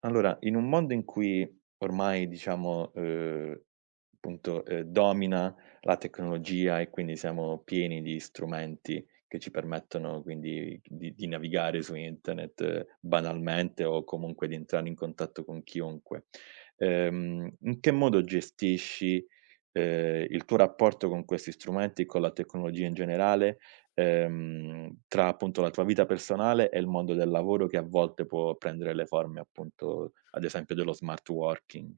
Allora, in un mondo in cui ormai diciamo, appunto, domina la tecnologia e quindi siamo pieni di strumenti che ci permettono quindi di navigare su internet banalmente o comunque di entrare in contatto con chiunque, in che modo gestisci, il tuo rapporto con questi strumenti, con la tecnologia in generale tra appunto la tua vita personale e il mondo del lavoro che a volte può prendere le forme appunto, ad esempio, dello smart working.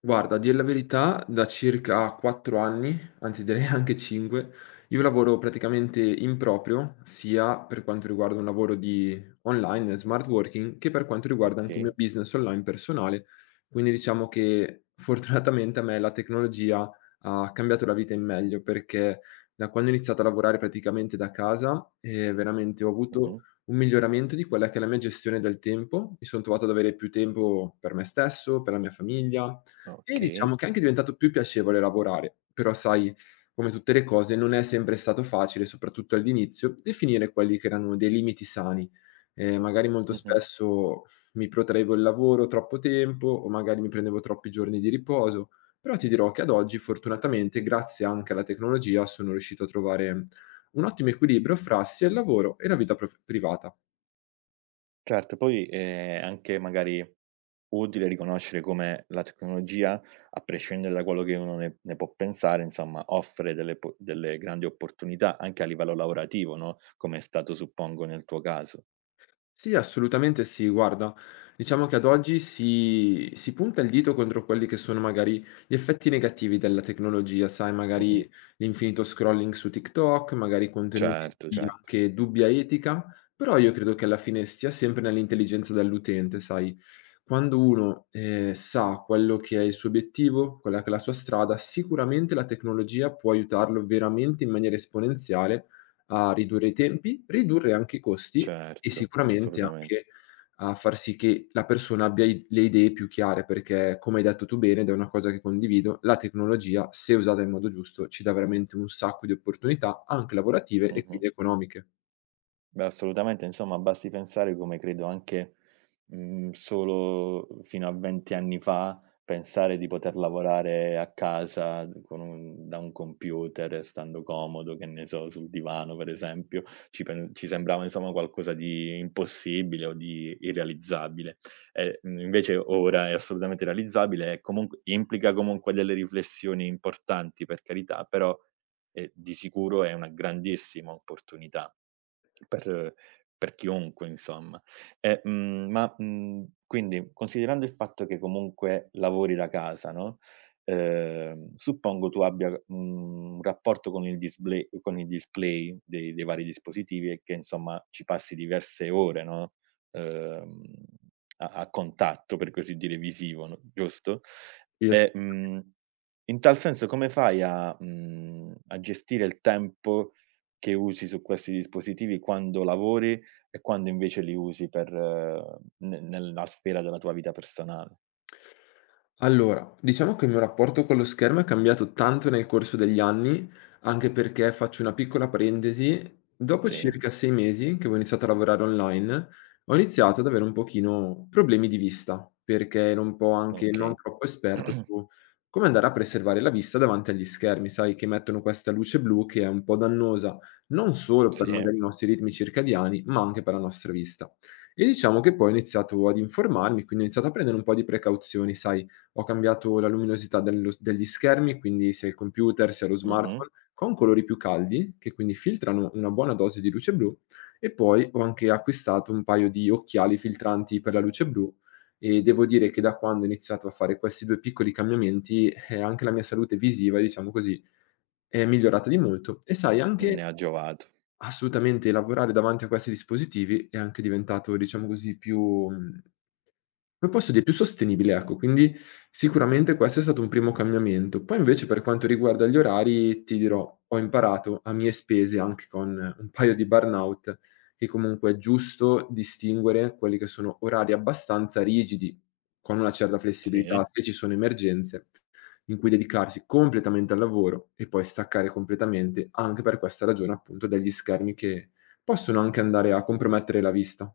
Guarda, a dir la verità, da circa 4 anni, anzi direi anche 5, io lavoro praticamente in proprio, sia per quanto riguarda un lavoro di online, smart working, che per quanto riguarda anche un mio Okay, business online personale. Quindi diciamo che fortunatamente a me la tecnologia ha cambiato la vita in meglio, perché da quando ho iniziato a lavorare praticamente da casa, veramente ho avuto mh-mh, un miglioramento di quella che è la mia gestione del tempo. Mi sono trovato ad avere più tempo per me stesso, per la mia famiglia, e okay, diciamo che è anche diventato più piacevole lavorare, però sai, come tutte le cose, non è sempre stato facile, soprattutto all'inizio, definire quelli che erano dei limiti sani. Magari molto mh-mh. spesso mi protraevo il lavoro troppo tempo o magari mi prendevo troppi giorni di riposo, però ti dirò che ad oggi fortunatamente, grazie anche alla tecnologia, sono riuscito a trovare un ottimo equilibrio fra sia il lavoro e la vita prof privata. Certo, poi è anche magari utile riconoscere come la tecnologia, a prescindere da quello che uno ne può pensare, insomma, offre delle grandi opportunità anche a livello lavorativo, no, come è stato suppongo nel tuo caso. Sì, assolutamente sì. Guarda, diciamo che ad oggi si punta il dito contro quelli che sono magari gli effetti negativi della tecnologia, sai, Mh-mh. magari l'infinito scrolling su TikTok, magari contenuti Certo, di certo, anche dubbia etica, però io credo che alla fine stia sempre nell'intelligenza dell'utente, sai. Quando uno, sa quello che è il suo obiettivo, quella che è la sua strada, sicuramente la tecnologia può aiutarlo veramente in maniera esponenziale a ridurre i tempi, ridurre anche i costi e certo, sicuramente assolutamente. anche a far sì che la persona abbia i le idee più chiare, perché come hai detto tu bene, ed è una cosa che condivido, la tecnologia, se usata in modo giusto, ci dà veramente un sacco di opportunità, anche lavorative e Mh-mh. quindi economiche. Beh, assolutamente, insomma basti pensare come credo anche, solo fino a 20 anni fa, pensare di poter lavorare a casa con un da un computer, stando comodo, che ne so, sul divano per esempio, ci sembrava insomma qualcosa di impossibile o di irrealizzabile. E, invece ora è assolutamente realizzabile e comunque implica comunque delle riflessioni importanti per carità, però, di sicuro è una grandissima opportunità. Per per chiunque insomma. E, ma, quindi considerando il fatto che comunque lavori da casa, no, suppongo tu abbia, un rapporto con il display dei vari dispositivi e che insomma ci passi diverse ore, no, ehm, a contatto per così dire visivo, no, giusto? E E, in tal senso come fai a gestire il tempo che usi su questi dispositivi quando lavori e quando invece li usi per ne nella sfera della tua vita personale. Allora, diciamo che il mio rapporto con lo schermo è cambiato tanto nel corso degli anni, anche perché faccio una piccola parentesi, dopo Sì, circa 6 mesi che ho iniziato a lavorare online, ho iniziato ad avere un pochino problemi di vista, perché ero un po' anche non okay. troppo esperto su come andare a preservare la vista davanti agli schermi, sai, che mettono questa luce blu che è un po' dannosa, non solo Sì, per magari i nostri ritmi circadiani, ma anche per la nostra vista. E diciamo che poi ho iniziato ad informarmi, quindi ho iniziato a prendere un po' di precauzioni, sai, ho cambiato la luminosità dello s degli schermi, quindi sia il computer, sia lo mh-mh, smartphone, con colori più caldi, che quindi filtrano una buona dose di luce blu, e poi ho anche acquistato un paio di occhiali filtranti per la luce blu, e devo dire che da quando ho iniziato a fare questi 2 piccoli cambiamenti, anche la mia salute visiva, diciamo così, è migliorata di molto. E sai anche ne ha giovato. assolutamente, lavorare davanti a questi dispositivi è anche diventato, diciamo così, più mhmm come posso dire, più sostenibile, ecco, quindi sicuramente questo è stato un primo cambiamento. Poi invece per quanto riguarda gli orari, ti dirò, ho imparato a mie spese, anche con un paio di burnout, che comunque è giusto distinguere quelli che sono orari abbastanza rigidi, con una certa flessibilità, Sì. se ci sono emergenze, in cui dedicarsi completamente al lavoro e poi staccare completamente, anche per questa ragione appunto degli schermi che possono anche andare a compromettere la vista.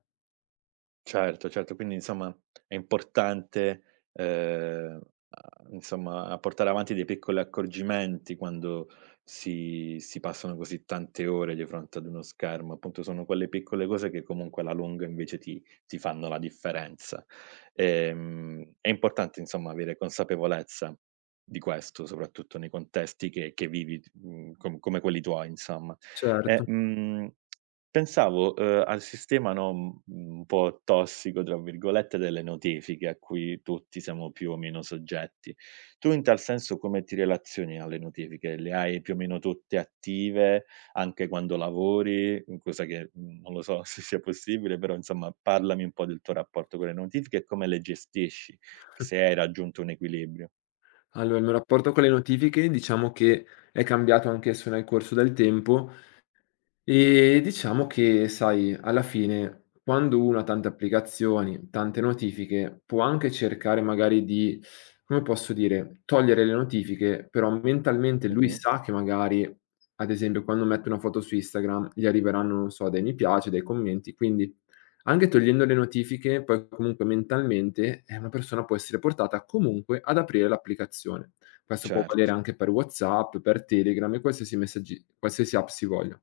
Certo, certo, quindi insomma è importante, ehm, a insomma, a portare avanti dei piccoli accorgimenti quando si passano così tante ore di fronte ad uno schermo. Appunto, sono quelle piccole cose che comunque alla lunga invece ti fanno la differenza. È importante insomma avere consapevolezza di questo, soprattutto nei contesti che vivi, come quelli tuoi insomma. E, Certo. mhmm Pensavo, al sistema, no, un po' "tossico" tra virgolette, delle notifiche a cui tutti siamo più o meno soggetti. Tu in tal senso come ti relazioni alle notifiche? Le hai più o meno tutte attive, anche quando lavori? Mhmm, cosa che, non lo so se sia possibile, però insomma parlami un po' del tuo rapporto con le notifiche e come le gestisci, se hai raggiunto un equilibrio. Allora, il mio rapporto con le notifiche diciamo che è cambiato anch'esso nel corso del tempo. Diciamo che sai, alla fine quando uno ha tante applicazioni, tante notifiche, può anche cercare magari di, come posso dire, togliere le notifiche, però mentalmente lui Mh-mh, sa che magari, ad esempio, quando mette una foto su Instagram gli arriveranno, non so, dei mi piace, dei commenti, quindi anche togliendo le notifiche, poi comunque mentalmente, una persona può essere portata comunque ad aprire l'applicazione. Questo può certo. valere anche per WhatsApp, per Telegram e qualsiasi app si voglia.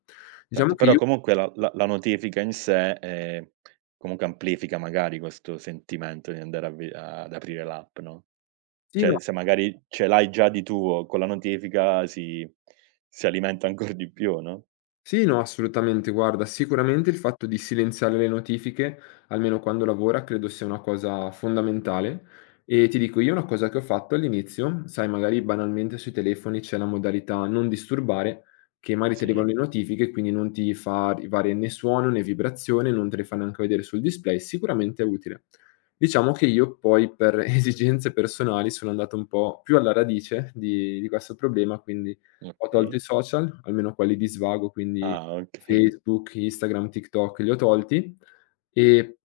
Diciamo Certo, che però io comunque la notifica in sé, comunque amplifica magari questo sentimento di andare a ve a ad aprire l'app, no, sì, cioè no, se magari ce l'hai già di tuo, con la notifica si alimenta ancor di più, no? sì, no, assolutamente. Guarda, sicuramente il fatto di silenziare le notifiche, almeno quando lavora, credo sia una cosa fondamentale. E ti dico, io una cosa che ho fatto all'inizio, sai, magari banalmente sui telefoni c'è la modalità non disturbare, che magari ti Sì, arrivano le notifiche, quindi non ti fa arrivare né suono né vibrazione, non te le fa neanche vedere sul display, sicuramente è utile. Diciamo che io poi per esigenze personali sono andato un po' più alla radice di questo problema, quindi ho tolto okay. i social, almeno quelli di svago, quindi Ah, okay, Facebook, Instagram, TikTok li ho tolti, e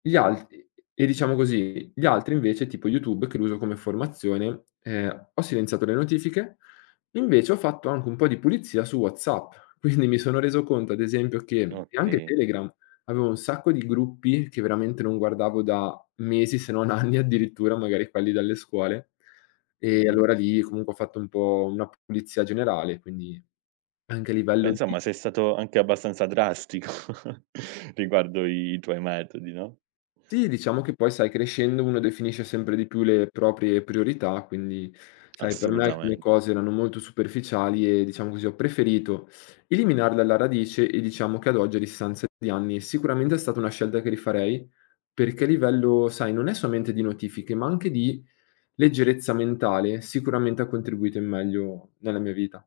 gli altri, e diciamo così, gli altri invece tipo YouTube che lo uso come formazione, ho silenziato le notifiche, invece ho fatto anche un po' di pulizia su WhatsApp. Quindi mi sono reso conto ad esempio che e anche okay. Telegram, avevo un sacco di gruppi che veramente non guardavo da mesi se non anni addirittura, magari quelli dalle scuole, e Mh-mh. allora lì comunque ho fatto un po' una pulizia generale, quindi anche a Beh, livello insomma di sei stato anche abbastanza drastico riguardo i tuoi metodi, no? sì, diciamo che poi sai crescendo uno definisce sempre di più le proprie priorità, quindi sai per me alcune Assolutamente. cose erano molto superficiali e diciamo così ho preferito eliminarle alla radice, e diciamo che ad oggi a distanza di anni sicuramente è stata una scelta che rifarei, perché a livello sai non è solamente di notifiche, ma anche di leggerezza mentale, sicuramente ha contribuito in meglio nella mia vita.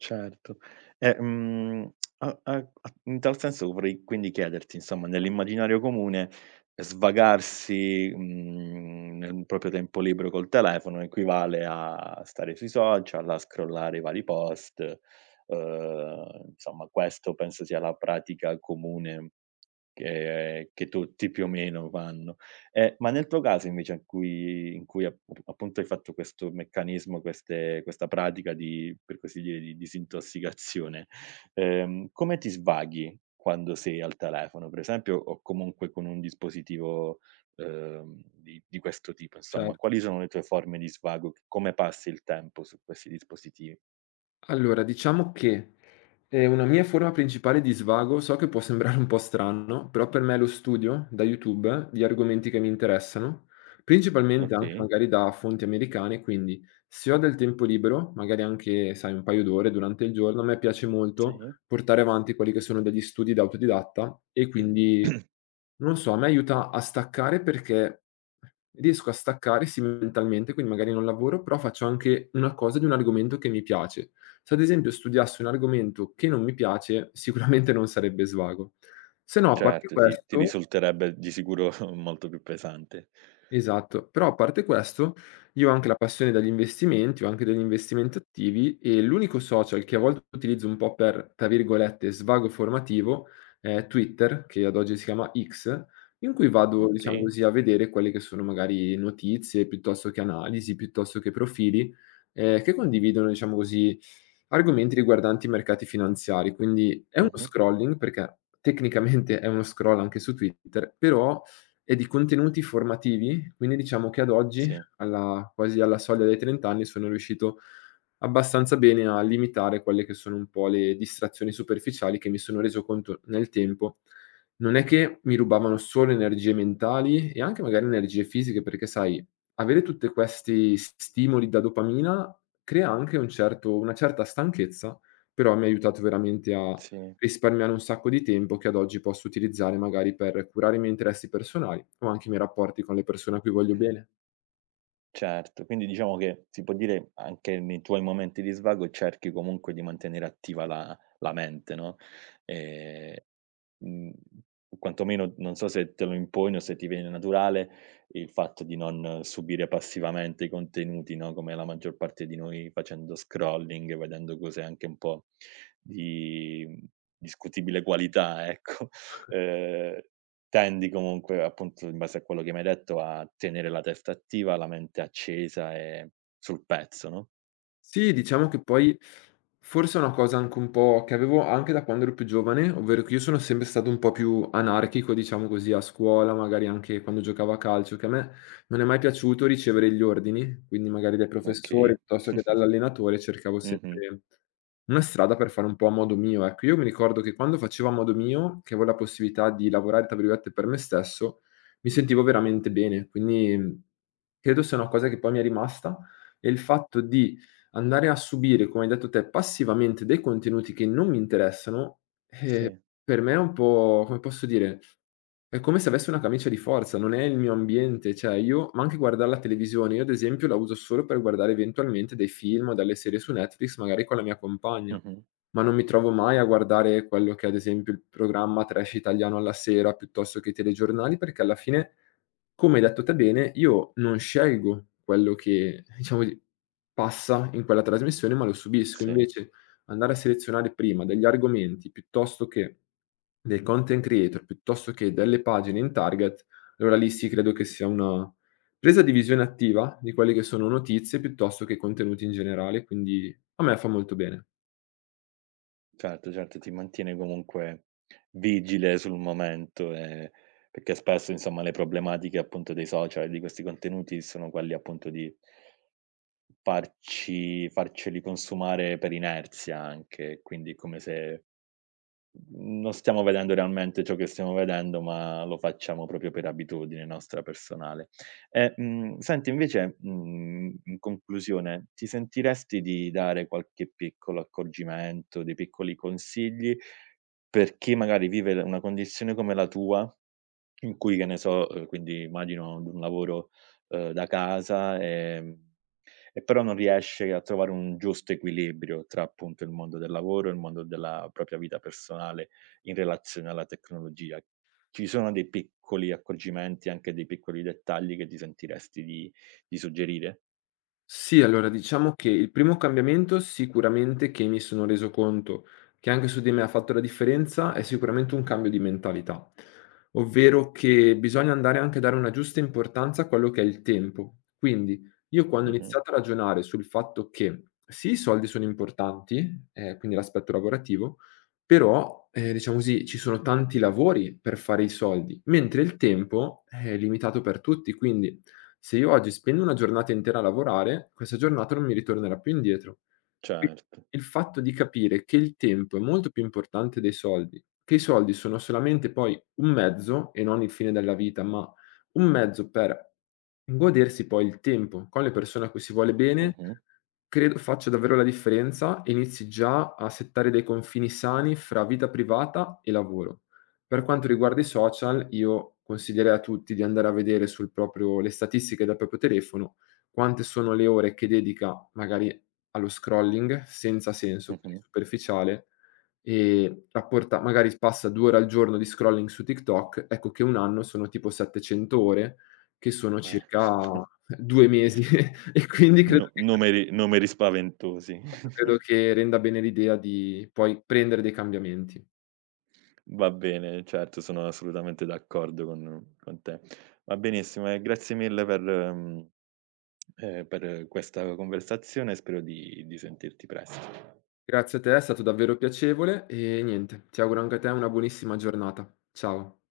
Certo. E, a a a in tal senso vorrei quindi chiederti, insomma, nell'immaginario comune svagarsi, nel proprio tempo libero col telefono equivale a stare sui social, a scrollare i vari post, insomma questo penso sia la pratica comune che tutti più o meno fanno. Ma nel tuo caso invece in cui appunto hai fatto questo meccanismo, queste questa pratica di, per così dire, di disintossicazione, come ti svaghi quando sei al telefono, per esempio, o comunque con un dispositivo, di questo tipo, insomma? Certo. Quali sono le tue forme di svago? Come passi il tempo su questi dispositivi? Allora diciamo che è una mia forma principale di svago, so che può sembrare un po' strano, però per me è lo studio da YouTube di argomenti che mi interessano, principalmente anche Okay, magari da fonti americane, quindi se ho del tempo libero, magari anche, sai, un paio d'ore durante il giorno, a me piace molto sì. portare avanti quelli che sono degli studi da autodidatta, e quindi non so, a me aiuta a staccare perché riesco a staccare sì mentalmente, quindi magari non lavoro, però faccio anche una cosa di un argomento che mi piace. Se ad esempio studiassi un argomento che non mi piace, sicuramente non sarebbe svago. Se no, a parte Certo, ti questo risulterebbe di sicuro molto più pesante. esatto, però a parte questo, io ho anche la passione dagli investimenti, ho anche degli investimenti attivi e l'unico social che a volte utilizzo un po' per, tra virgolette, "svago formativo" è Twitter, che ad oggi si chiama X, in cui vado, diciamo Okay. così, a vedere quelle che sono magari notizie, piuttosto che analisi, piuttosto che profili, che condividono, diciamo così, argomenti riguardanti i mercati finanziari. Quindi è uno Mh-mh. scrolling, perché tecnicamente è uno scroll anche su Twitter, però e di contenuti formativi, quindi diciamo che ad oggi, Sì, alla soglia dei 30 anni, sono riuscito abbastanza bene a limitare quelle che sono un po' le distrazioni superficiali che mi sono reso conto nel tempo, non è che mi rubavano solo energie mentali e anche magari energie fisiche, perché sai, avere tutte questi s stimoli da dopamina crea anche un certo una certa stanchezza, però mi ha aiutato veramente a sì. risparmiare un sacco di tempo che ad oggi posso utilizzare magari per curare i miei interessi personali o anche i miei rapporti con le persone a cui voglio bene. Certo, quindi diciamo che si può dire anche nei tuoi momenti di svago cerchi comunque di mantenere attiva la mente, no, ehm, mhmm, quantomeno non so se te lo imponi o se ti viene naturale il fatto di non subire passivamente i contenuti, no, come la maggior parte di noi facendo scrolling, vedendo cose anche un po' di discutibile qualità, ecco. Ehm Tendi comunque, appunto, in base a quello che mi hai detto, a tenere la testa attiva, la mente accesa e sul pezzo, no, Sì, diciamo che poi forse è una cosa anche un po' che avevo anche da quando ero più giovane, ovvero che io sono sempre stato un po' più anarchico, diciamo così, a scuola, magari anche quando giocavo a calcio, che a me non è mai piaciuto ricevere gli ordini, quindi magari dai professori okay. piuttosto che dall'allenatore cercavo Mh-mh. sempre una strada per fare un po' a modo mio. Ecco, io mi ricordo che quando facevo a modo mio, che avevo la possibilità di lavorare, tra virgolette, per me stesso, mi sentivo veramente bene, quindi credo sia una cosa che poi mi è rimasta, è il fatto di andare a subire, come hai detto te, passivamente dei contenuti che non mi interessano. ehm, Sì, per me è un po' come posso dire è come se avessi una camicia di forza, non è il mio ambiente, cioè io ma anche guardar la televisione, io ad esempio la uso solo per guardare eventualmente dei film o delle serie su Netflix, magari con la mia compagna, mh-mh. ma non mi trovo mai a guardare quello che è ad esempio il programma trash italiano alla sera, piuttosto che i telegiornali, perché alla fine, come hai detto te bene, io non scelgo quello che, diciamo, di passa in quella trasmissione, ma lo subisco. Sì, Invece andare a selezionare prima degli argomenti piuttosto che dei content creator, piuttosto che delle pagine in target, allora lì sì credo che sia una presa di visione attiva di quelle che sono notizie piuttosto che contenuti in generale, quindi a me fa molto bene. certo, certo, ti mantiene comunque vigile sul momento, perché spesso, insomma, le problematiche, appunto, dei social e di questi contenuti sono quelli, appunto, di farci farceli consumare per inerzia anche, quindi è come se Mhmm, non stiamo vedendo realmente ciò che stiamo vedendo, ma lo facciamo proprio per abitudine nostra personale. E, senti invece, in conclusione, ti sentiresti di dare qualche piccolo accorgimento, dei piccoli consigli per chi magari vive l una condizione come la tua, in cui, che ne so, quindi immagino un lavoro, da casa, e però non riesce a trovare un giusto equilibrio tra appunto il mondo del lavoro e il mondo della propria vita personale in relazione alla tecnologia. Ci sono dei piccoli accorgimenti, anche dei piccoli dettagli che ti sentiresti di suggerire? Sì, allora diciamo che il primo cambiamento sicuramente che mi sono reso conto che anche su di me ha fatto la differenza è sicuramente un cambio di mentalità, ovvero che bisogna andare anche a dare una giusta importanza a quello che è il tempo. Quindi io quando ho Mh-mh. iniziato a ragionare sul fatto che sì, i soldi sono importanti, quindi l'aspetto lavorativo, però, diciamo così, ci sono tanti lavori per fare i soldi, mentre il tempo è limitato per tutti, quindi se io oggi spendo una giornata intera a lavorare, questa giornata non mi ritornerà più indietro. Quindi Certo. il fatto di capire che il tempo è molto più importante dei soldi, che i soldi sono solamente poi un mezzo e non il fine della vita, ma un mezzo per godersi poi il tempo con le persone a cui si vuole bene, Mh-mh, credo faccia davvero la differenza e inizi già a settare dei confini sani fra vita privata e lavoro. Per quanto riguarda i social, io consiglierei a tutti di andare a vedere sul proprio le statistiche del proprio telefono, quante sono le ore che dedica magari allo scrolling senza senso, quindi mh-mh. superficiale, e rapporta magari s passa 2 ore al giorno di scrolling su TikTok, ecco che 1 anno sono tipo 700 ore, che sono Eh. circa 2 mesi e quindi No, credo che numeri, numeri spaventosi. credo che renda bene l'idea di poi prendere dei cambiamenti. Va bene, certo, sono assolutamente d'accordo con te. Va benissimo e grazie mille per questa conversazione e spero di sentirti presto. Grazie a te, è stato davvero piacevole e niente, ti auguro anche a te una buonissima giornata. Ciao.